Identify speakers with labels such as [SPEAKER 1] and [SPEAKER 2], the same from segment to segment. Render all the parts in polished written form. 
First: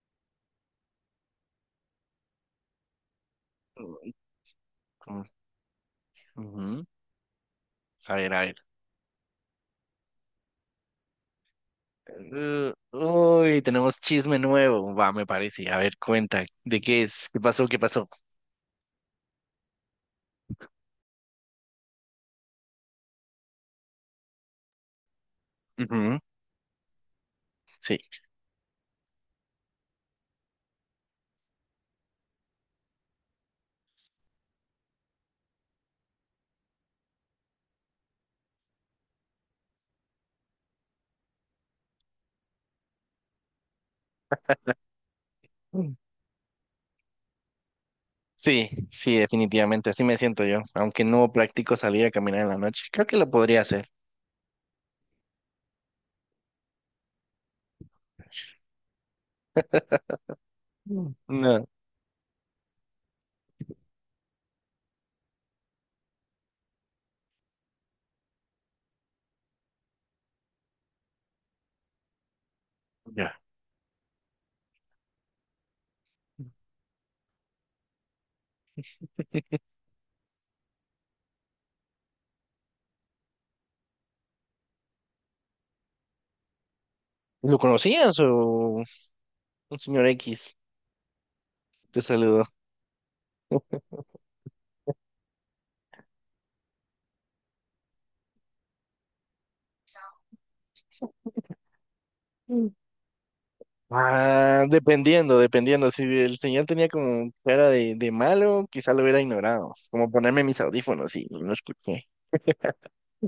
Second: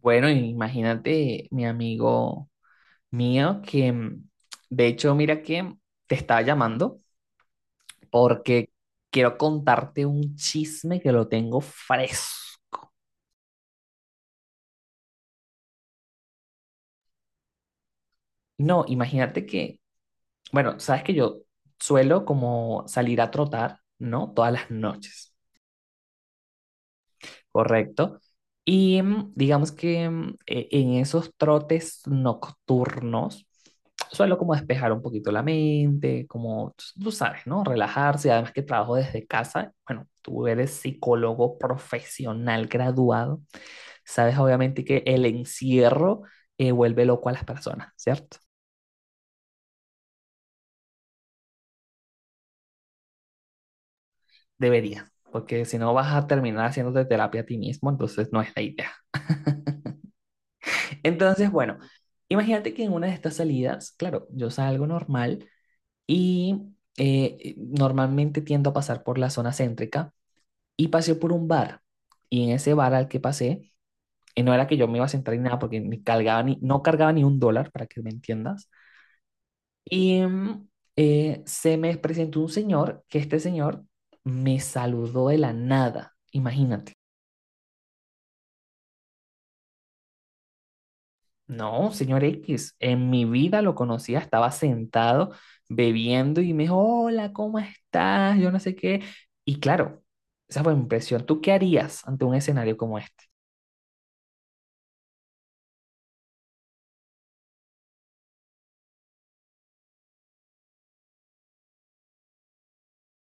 [SPEAKER 1] Bueno, imagínate, mi amigo mío, que
[SPEAKER 2] Uy,
[SPEAKER 1] de hecho,
[SPEAKER 2] ¿cómo es?
[SPEAKER 1] mira que te estaba
[SPEAKER 2] Ujú.
[SPEAKER 1] llamando
[SPEAKER 2] A ver, a ver.
[SPEAKER 1] porque quiero contarte un chisme que lo tengo fresco.
[SPEAKER 2] Tenemos chisme nuevo. Va, me parece. A ver, cuenta. ¿De qué es? ¿Qué pasó? ¿Qué pasó?
[SPEAKER 1] No, imagínate que, bueno, sabes que yo suelo como salir a trotar, ¿no? Todas las noches.
[SPEAKER 2] Ujú. Sí.
[SPEAKER 1] Correcto. Y digamos que en esos trotes nocturnos suelo como despejar un poquito la mente, como tú sabes, ¿no? Relajarse, además que trabajo desde casa. Bueno, tú eres psicólogo profesional graduado, sabes obviamente que el
[SPEAKER 2] Mm.
[SPEAKER 1] encierro vuelve loco a las personas, ¿cierto?
[SPEAKER 2] Sí, sí, definitivamente. Así me siento yo. Aunque no practico salir a caminar en la noche. Creo que lo podría hacer.
[SPEAKER 1] Debería, porque si no vas a terminar haciéndote terapia a ti mismo, entonces no es la idea.
[SPEAKER 2] Mm.
[SPEAKER 1] Entonces,
[SPEAKER 2] No.
[SPEAKER 1] bueno, imagínate que en una de estas salidas, claro, yo salgo normal y normalmente tiendo a pasar por la zona céntrica y pasé por un bar. Y en ese bar al que
[SPEAKER 2] Ya.
[SPEAKER 1] pasé, no era que yo me iba a sentar ni nada porque ni cargaba ni, no cargaba ni un dólar, para que me entiendas. Y se me presentó un señor que este señor me saludó de la nada, imagínate.
[SPEAKER 2] ¿Lo conocías o un señor X
[SPEAKER 1] No,
[SPEAKER 2] te
[SPEAKER 1] señor
[SPEAKER 2] saludó?
[SPEAKER 1] X, en mi vida lo conocía, estaba sentado bebiendo y me dijo, hola, ¿cómo estás? Yo no sé qué. Y claro, esa fue mi impresión. ¿Tú qué harías ante un
[SPEAKER 2] Mm.
[SPEAKER 1] escenario como este?
[SPEAKER 2] Ah, dependiendo, dependiendo. Si el señor tenía como cara de malo, quizá lo hubiera ignorado. Como ponerme mis audífonos y no escuché.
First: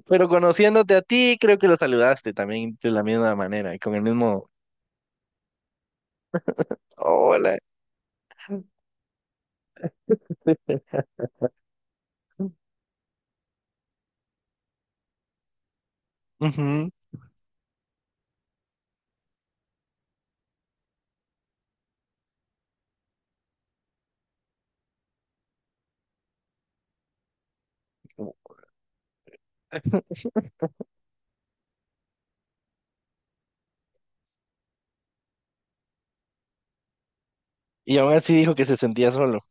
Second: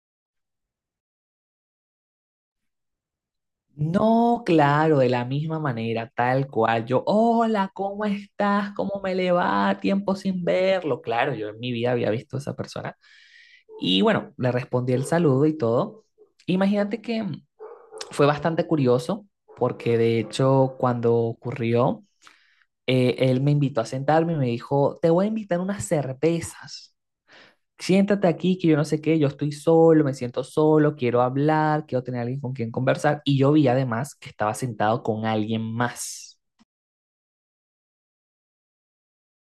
[SPEAKER 2] Pero conociéndote a ti, creo que lo saludaste también de la misma manera y con el
[SPEAKER 1] No,
[SPEAKER 2] mismo
[SPEAKER 1] claro, de la misma manera, tal cual. Yo,
[SPEAKER 2] hola.
[SPEAKER 1] hola, ¿cómo estás? ¿Cómo me le va? Tiempo sin verlo. Claro, yo en mi vida había visto a esa persona. Y bueno, le respondí el saludo y todo.
[SPEAKER 2] Ujú.
[SPEAKER 1] Imagínate que fue bastante curioso porque de hecho cuando ocurrió él me invitó a sentarme y me dijo, te voy a invitar unas cervezas. Siéntate aquí, que yo no sé qué, yo estoy solo, me siento solo, quiero hablar, quiero tener alguien con quien conversar. Y yo vi además que estaba sentado con alguien más.
[SPEAKER 2] Y aún así dijo que se sentía solo.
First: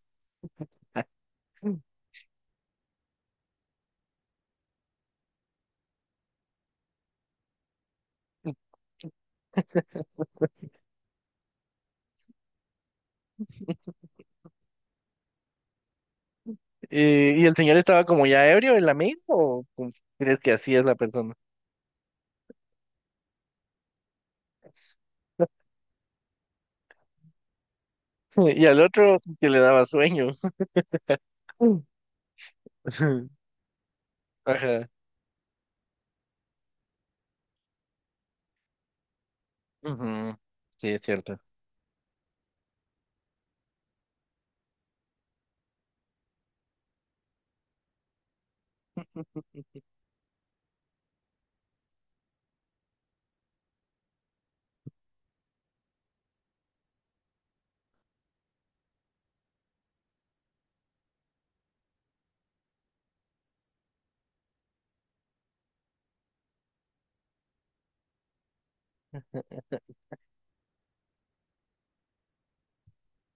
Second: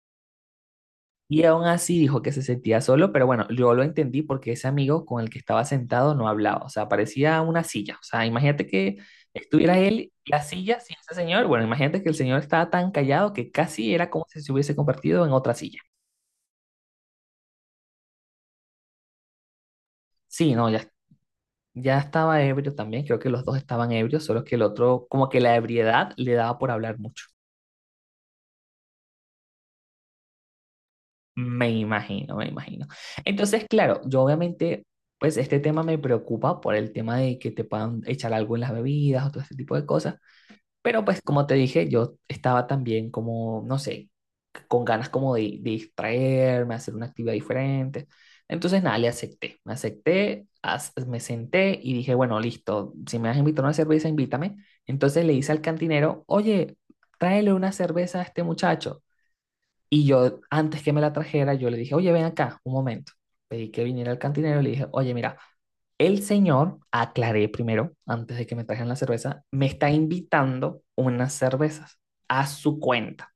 [SPEAKER 1] Y aún así dijo que se sentía solo, pero bueno, yo lo entendí porque ese amigo con el que estaba sentado no hablaba, o sea, parecía una silla. O sea, imagínate que estuviera él y la silla sin ese señor. Bueno, imagínate que el señor estaba tan callado que casi era como si se hubiese convertido en otra silla.
[SPEAKER 2] ¿Y el señor estaba como ya ebrio, el amigo? ¿O cómo crees que
[SPEAKER 1] Sí, no,
[SPEAKER 2] así es
[SPEAKER 1] ya
[SPEAKER 2] la persona?
[SPEAKER 1] Ya estaba ebrio también, creo que los dos estaban ebrios, solo que el otro, como que la ebriedad le daba por hablar mucho.
[SPEAKER 2] Y al otro que le daba sueño.
[SPEAKER 1] Me imagino, me imagino. Entonces, claro, yo obviamente,
[SPEAKER 2] Ajá.
[SPEAKER 1] pues este tema me preocupa por el tema de que te puedan echar algo en las bebidas o todo este tipo de cosas,
[SPEAKER 2] Ujú. Sí, es
[SPEAKER 1] pero pues
[SPEAKER 2] cierto.
[SPEAKER 1] como te dije, yo estaba también como, no sé, con ganas como de distraerme, hacer una actividad diferente. Entonces, nada, le acepté, me acepté, as- me senté y dije, bueno, listo, si me vas a invitar a una cerveza, invítame. Entonces le hice al cantinero, oye, tráele una cerveza a este muchacho. Y yo, antes que me la trajera, yo le dije, oye, ven acá, un momento. Pedí que viniera el cantinero y le dije, oye, mira, el señor, aclaré primero, antes de que me trajeran la cerveza, me está invitando unas cervezas a su cuenta.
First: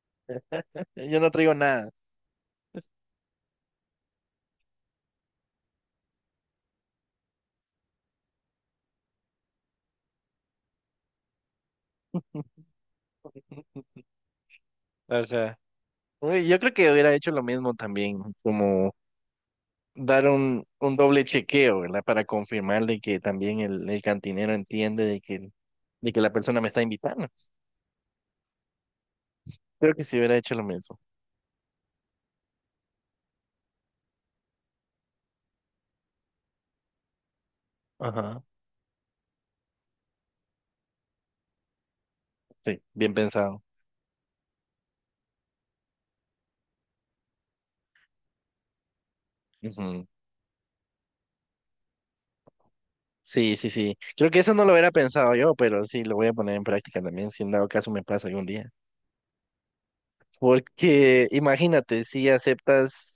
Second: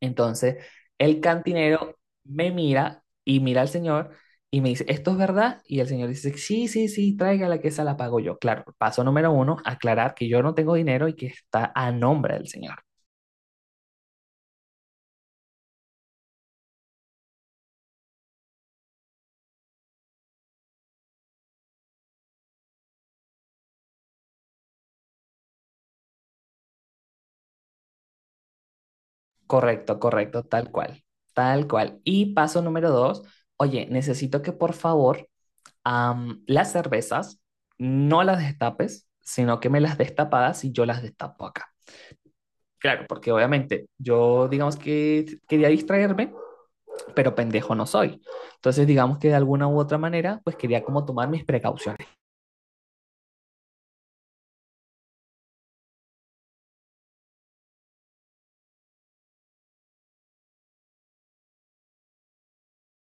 [SPEAKER 1] Entonces,
[SPEAKER 2] Yo
[SPEAKER 1] el
[SPEAKER 2] no traigo nada.
[SPEAKER 1] cantinero me mira y mira al señor y me dice, ¿esto es verdad? Y el señor dice, sí, sí, sí, tráigala que esa la pago yo. Claro, paso número uno, aclarar que yo no tengo dinero y que está a nombre del señor.
[SPEAKER 2] Ajá. Uy, yo creo que hubiera hecho lo mismo también, como dar un doble chequeo, ¿verdad? Para confirmar de que también el cantinero entiende de que la persona me está invitando. Creo
[SPEAKER 1] Correcto,
[SPEAKER 2] que si hubiera
[SPEAKER 1] correcto,
[SPEAKER 2] hecho lo
[SPEAKER 1] tal
[SPEAKER 2] mismo.
[SPEAKER 1] cual, tal cual. Y paso número dos, oye, necesito que por favor las cervezas no las
[SPEAKER 2] Ajá.
[SPEAKER 1] destapes, sino que me las destapadas y yo las destapo acá.
[SPEAKER 2] Sí,
[SPEAKER 1] Claro,
[SPEAKER 2] bien
[SPEAKER 1] porque
[SPEAKER 2] pensado.
[SPEAKER 1] obviamente yo digamos que quería distraerme pero pendejo no soy. Entonces, digamos que de alguna u otra
[SPEAKER 2] Ujú.
[SPEAKER 1] manera, pues quería como tomar mis precauciones.
[SPEAKER 2] Sí, sí, sí. Creo que eso no lo hubiera pensado yo, pero sí lo voy a poner en práctica también, si en dado caso me pasa algún día. Porque imagínate, si aceptas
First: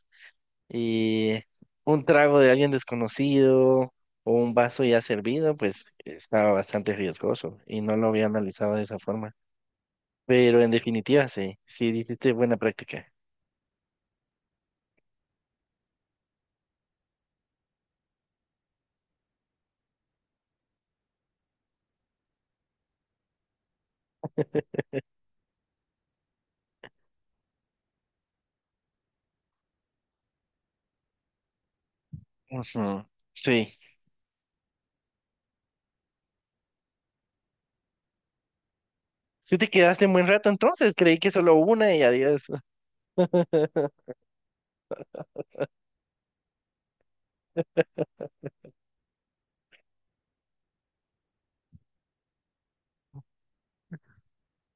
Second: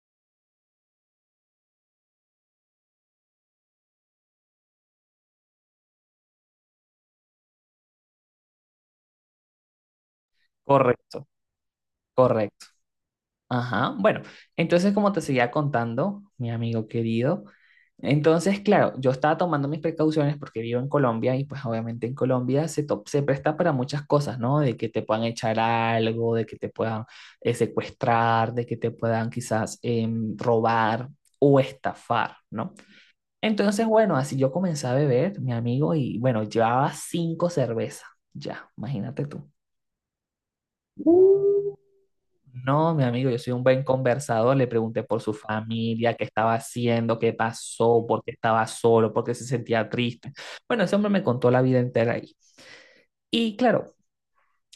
[SPEAKER 2] eh, un trago de alguien desconocido o un vaso ya servido, pues estaba bastante riesgoso y no lo había analizado de esa forma. Pero en
[SPEAKER 1] Correcto,
[SPEAKER 2] definitiva, sí, sí, hiciste buena
[SPEAKER 1] correcto.
[SPEAKER 2] práctica.
[SPEAKER 1] Ajá. Bueno, entonces como te seguía contando, mi amigo querido, entonces, claro, yo estaba tomando mis precauciones porque vivo en Colombia y pues obviamente en Colombia se, se presta para muchas cosas, ¿no? De que te puedan echar algo, de que te puedan secuestrar, de que te puedan quizás robar o estafar, ¿no?
[SPEAKER 2] Ujú. Sí.
[SPEAKER 1] Entonces, bueno, así yo comencé a beber, mi amigo, y bueno, llevaba cinco cervezas, ya, imagínate tú.
[SPEAKER 2] Sí te quedaste un buen rato entonces, creí que solo
[SPEAKER 1] Uh.
[SPEAKER 2] una y adiós.
[SPEAKER 1] No, mi amigo, yo soy un buen conversador, le pregunté por su familia, qué estaba haciendo, qué pasó, por qué estaba solo, por qué se sentía triste. Bueno, ese hombre me contó la vida entera ahí. Y claro,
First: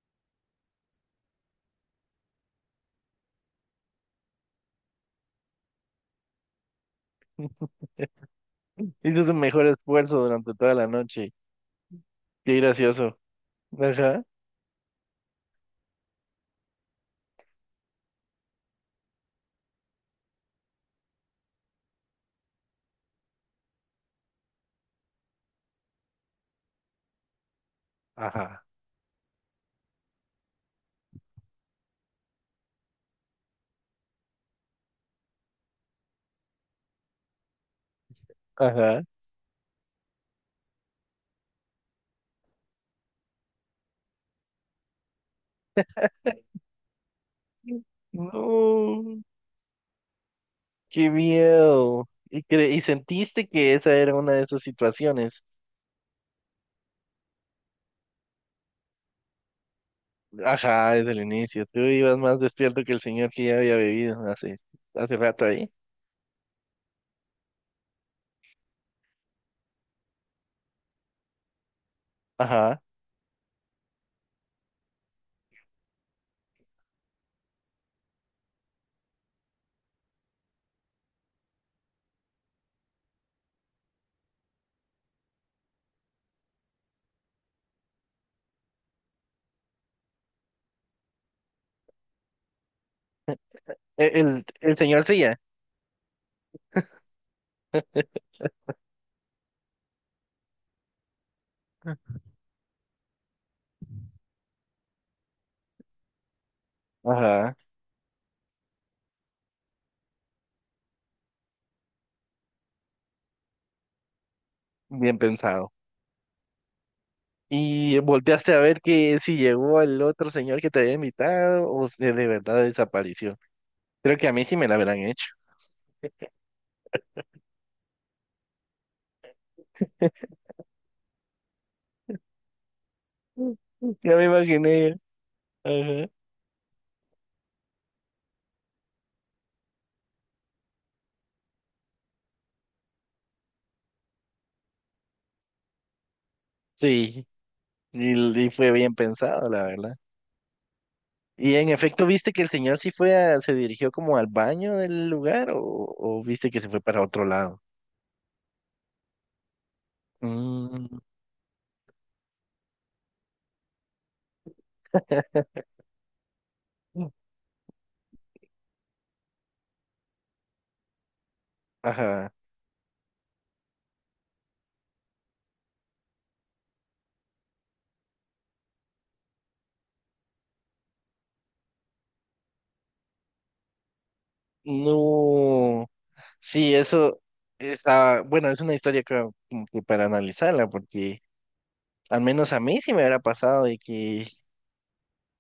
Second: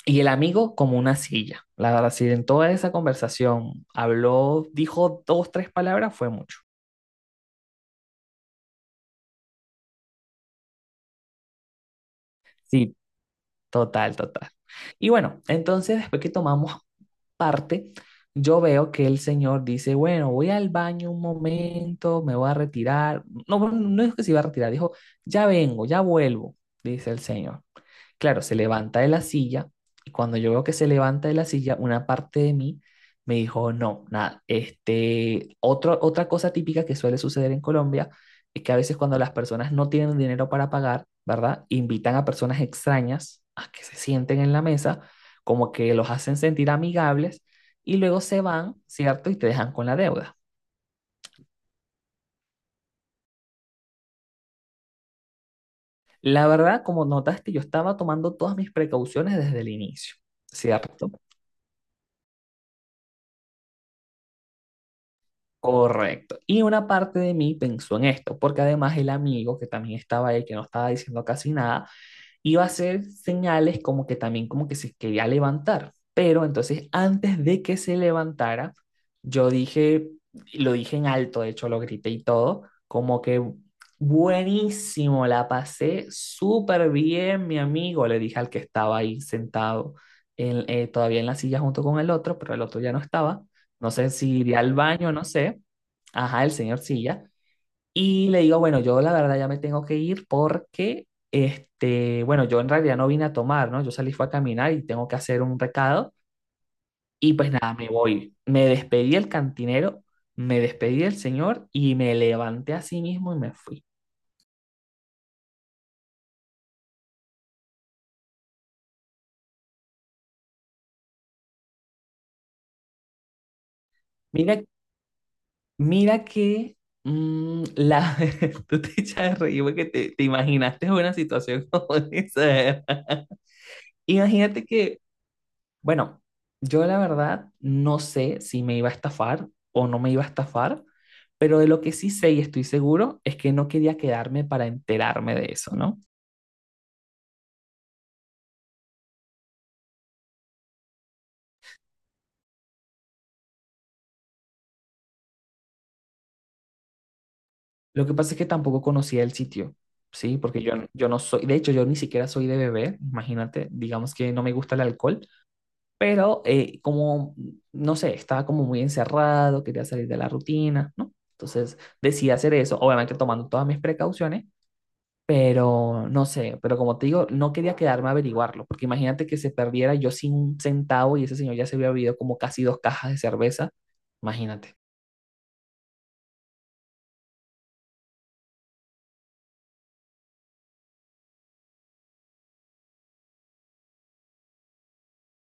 [SPEAKER 1] y el amigo como una silla, la verdad, si en toda esa conversación habló, dijo dos, tres palabras, fue mucho.
[SPEAKER 2] Hizo su mejor esfuerzo durante toda la noche. Qué
[SPEAKER 1] Sí,
[SPEAKER 2] gracioso.
[SPEAKER 1] total,
[SPEAKER 2] Ajá.
[SPEAKER 1] total. Y bueno, entonces después que tomamos parte, yo veo que el señor dice, bueno, voy al baño un momento, me voy a retirar. No, bueno, no es que se iba a retirar, dijo, ya vengo, ya vuelvo, dice el señor. Claro, se
[SPEAKER 2] Ajá.
[SPEAKER 1] levanta de la silla y cuando yo veo que se levanta de la silla, una parte de mí me dijo, no, nada, este, otra cosa típica que suele suceder en Colombia es que a veces
[SPEAKER 2] Ajá.
[SPEAKER 1] cuando las personas no tienen dinero para pagar, ¿verdad? Invitan a personas extrañas a que se sienten en la mesa, como que los hacen sentir amigables y luego se van,
[SPEAKER 2] No,
[SPEAKER 1] ¿cierto? Y te dejan con la deuda.
[SPEAKER 2] qué miedo. Y, y sentiste que esa era una de esas situaciones.
[SPEAKER 1] La verdad, como notaste, yo estaba tomando todas mis precauciones desde el inicio,
[SPEAKER 2] Ajá,
[SPEAKER 1] ¿cierto?
[SPEAKER 2] desde el inicio. Tú ibas más despierto que el señor que ya había bebido hace, hace rato ahí.
[SPEAKER 1] Correcto. Y una parte de mí pensó en esto, porque además el amigo que también estaba ahí, que no estaba diciendo casi nada, iba a
[SPEAKER 2] Ajá.
[SPEAKER 1] hacer señales como que también como que se quería levantar. Pero entonces antes de que se levantara, yo dije, lo dije en alto, de hecho lo grité y todo, como que buenísimo, la pasé súper bien, mi amigo, le dije al que estaba ahí sentado todavía en la silla junto con el otro, pero el otro ya no estaba. No sé si iría al
[SPEAKER 2] El señor
[SPEAKER 1] baño,
[SPEAKER 2] sí
[SPEAKER 1] no
[SPEAKER 2] ya.
[SPEAKER 1] sé. Ajá, el señor Silla. Y le digo, bueno, yo la verdad ya me tengo que ir porque, este, bueno, yo en realidad no vine a tomar, ¿no? Yo salí fue a caminar y tengo que hacer un recado. Y pues
[SPEAKER 2] Ajá.
[SPEAKER 1] nada, me voy. Me despedí del cantinero, me despedí del señor y me levanté a sí mismo y me fui.
[SPEAKER 2] Bien pensado. ¿Y volteaste a ver que si llegó el otro señor que te había invitado o de verdad desapareció? Creo que a mí sí
[SPEAKER 1] Mira,
[SPEAKER 2] me la habrán hecho.
[SPEAKER 1] mira que mm, la... tú te, echas de reír porque te imaginaste una situación como esa.
[SPEAKER 2] Ya me
[SPEAKER 1] Imagínate
[SPEAKER 2] imaginé.
[SPEAKER 1] que
[SPEAKER 2] Ajá.
[SPEAKER 1] Bueno, yo la verdad no sé si me iba a estafar o no me iba a estafar, pero de lo que sí sé y estoy seguro es que no quería quedarme para enterarme de eso, ¿no?
[SPEAKER 2] Sí, y fue bien pensado, la verdad. Y en efecto, ¿viste que el señor sí se dirigió como al baño del lugar o viste que se fue para otro lado?
[SPEAKER 1] Lo que pasa es que tampoco conocía el sitio, ¿sí? Porque yo,
[SPEAKER 2] Mm,
[SPEAKER 1] yo no soy, de hecho yo ni siquiera soy de beber, imagínate, digamos que no me gusta el alcohol, pero como, no sé, estaba como muy encerrado, quería salir de la rutina, ¿no? Entonces
[SPEAKER 2] ajá.
[SPEAKER 1] decidí hacer eso, obviamente tomando todas mis precauciones. Pero no sé, pero como te digo, no quería quedarme a averiguarlo, porque imagínate que se perdiera yo sin un centavo y ese señor ya se había bebido como casi dos cajas de cerveza. Imagínate.
[SPEAKER 2] No. Sí, eso está, bueno, es una historia que, como que para analizarla, porque al menos a mí sí me hubiera pasado de que,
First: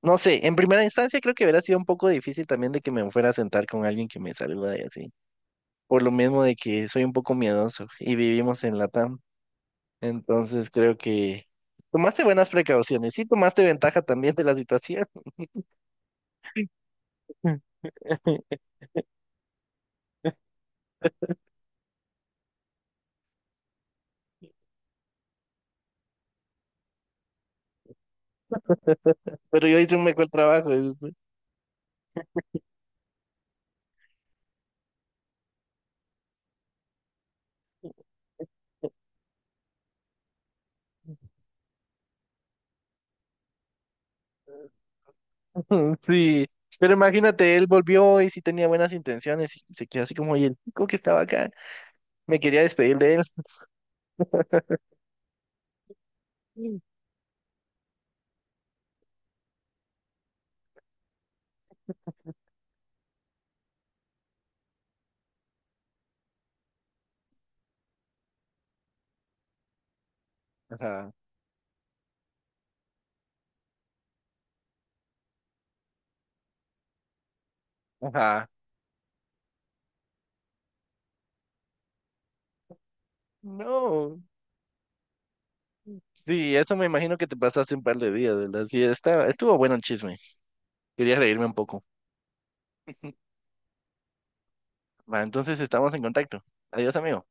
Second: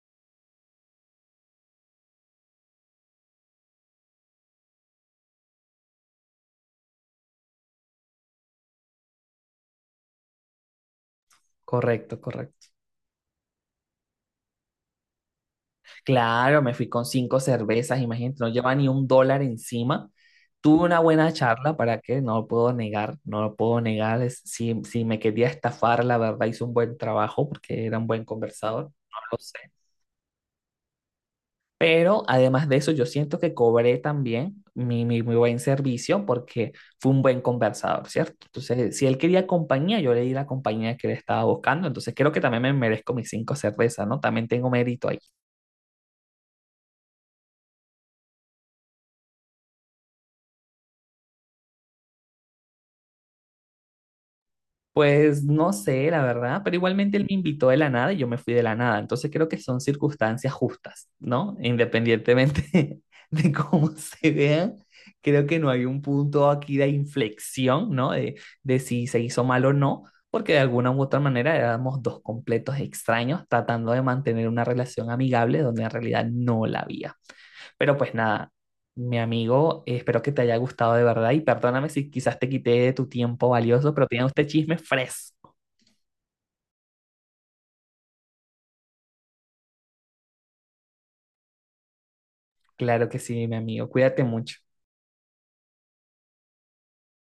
[SPEAKER 2] no sé, en primera instancia creo que hubiera sido un poco difícil también de que me fuera a sentar con alguien que me saluda y así, por lo mismo de que soy un poco miedoso y vivimos en Latam, entonces creo que
[SPEAKER 1] Correcto,
[SPEAKER 2] tomaste buenas
[SPEAKER 1] correcto.
[SPEAKER 2] precauciones, sí tomaste ventaja también de la situación.
[SPEAKER 1] Claro, me fui con cinco cervezas, imagínate, no llevaba ni un dólar encima. Tuve una buena charla, ¿para qué? No lo puedo negar, no lo puedo negar. Si me quería estafar, la verdad, hizo un buen trabajo porque era un buen conversador, no lo sé.
[SPEAKER 2] Pero yo hice un mejor trabajo. Dices.
[SPEAKER 1] Pero además de eso, yo siento que cobré también mi buen servicio porque fue un buen conversador, ¿cierto? Entonces, si él quería compañía, yo le di la compañía que él estaba buscando. Entonces, creo que también me merezco mis cinco cervezas, ¿no? También tengo mérito ahí.
[SPEAKER 2] Mm. Sí, pero imagínate, él volvió y sí tenía buenas intenciones y se quedó así como, y el chico que estaba acá, me quería despedir de él.
[SPEAKER 1] Pues no sé, la verdad, pero
[SPEAKER 2] Mm.
[SPEAKER 1] igualmente él me invitó de la nada y yo me fui de la nada. Entonces creo que son circunstancias justas, ¿no? Independientemente de cómo se vean, creo que no hay un punto aquí de inflexión, ¿no? De si se hizo mal o no, porque de alguna u
[SPEAKER 2] Ajá,
[SPEAKER 1] otra manera éramos dos completos extraños tratando de mantener una relación amigable donde en realidad no la había. Pero pues
[SPEAKER 2] ajá.
[SPEAKER 1] nada, mi amigo, espero que te haya gustado de verdad y perdóname si quizás te quité de tu tiempo valioso, pero
[SPEAKER 2] No,
[SPEAKER 1] tenía usted chisme fresco.
[SPEAKER 2] sí, eso me imagino que te pasaste un par de días, ¿verdad? Sí, está, estuvo bueno el chisme. Quería reírme un poco.
[SPEAKER 1] Claro que sí, mi amigo, cuídate mucho.
[SPEAKER 2] Va, entonces estamos en contacto. Adiós, amigo.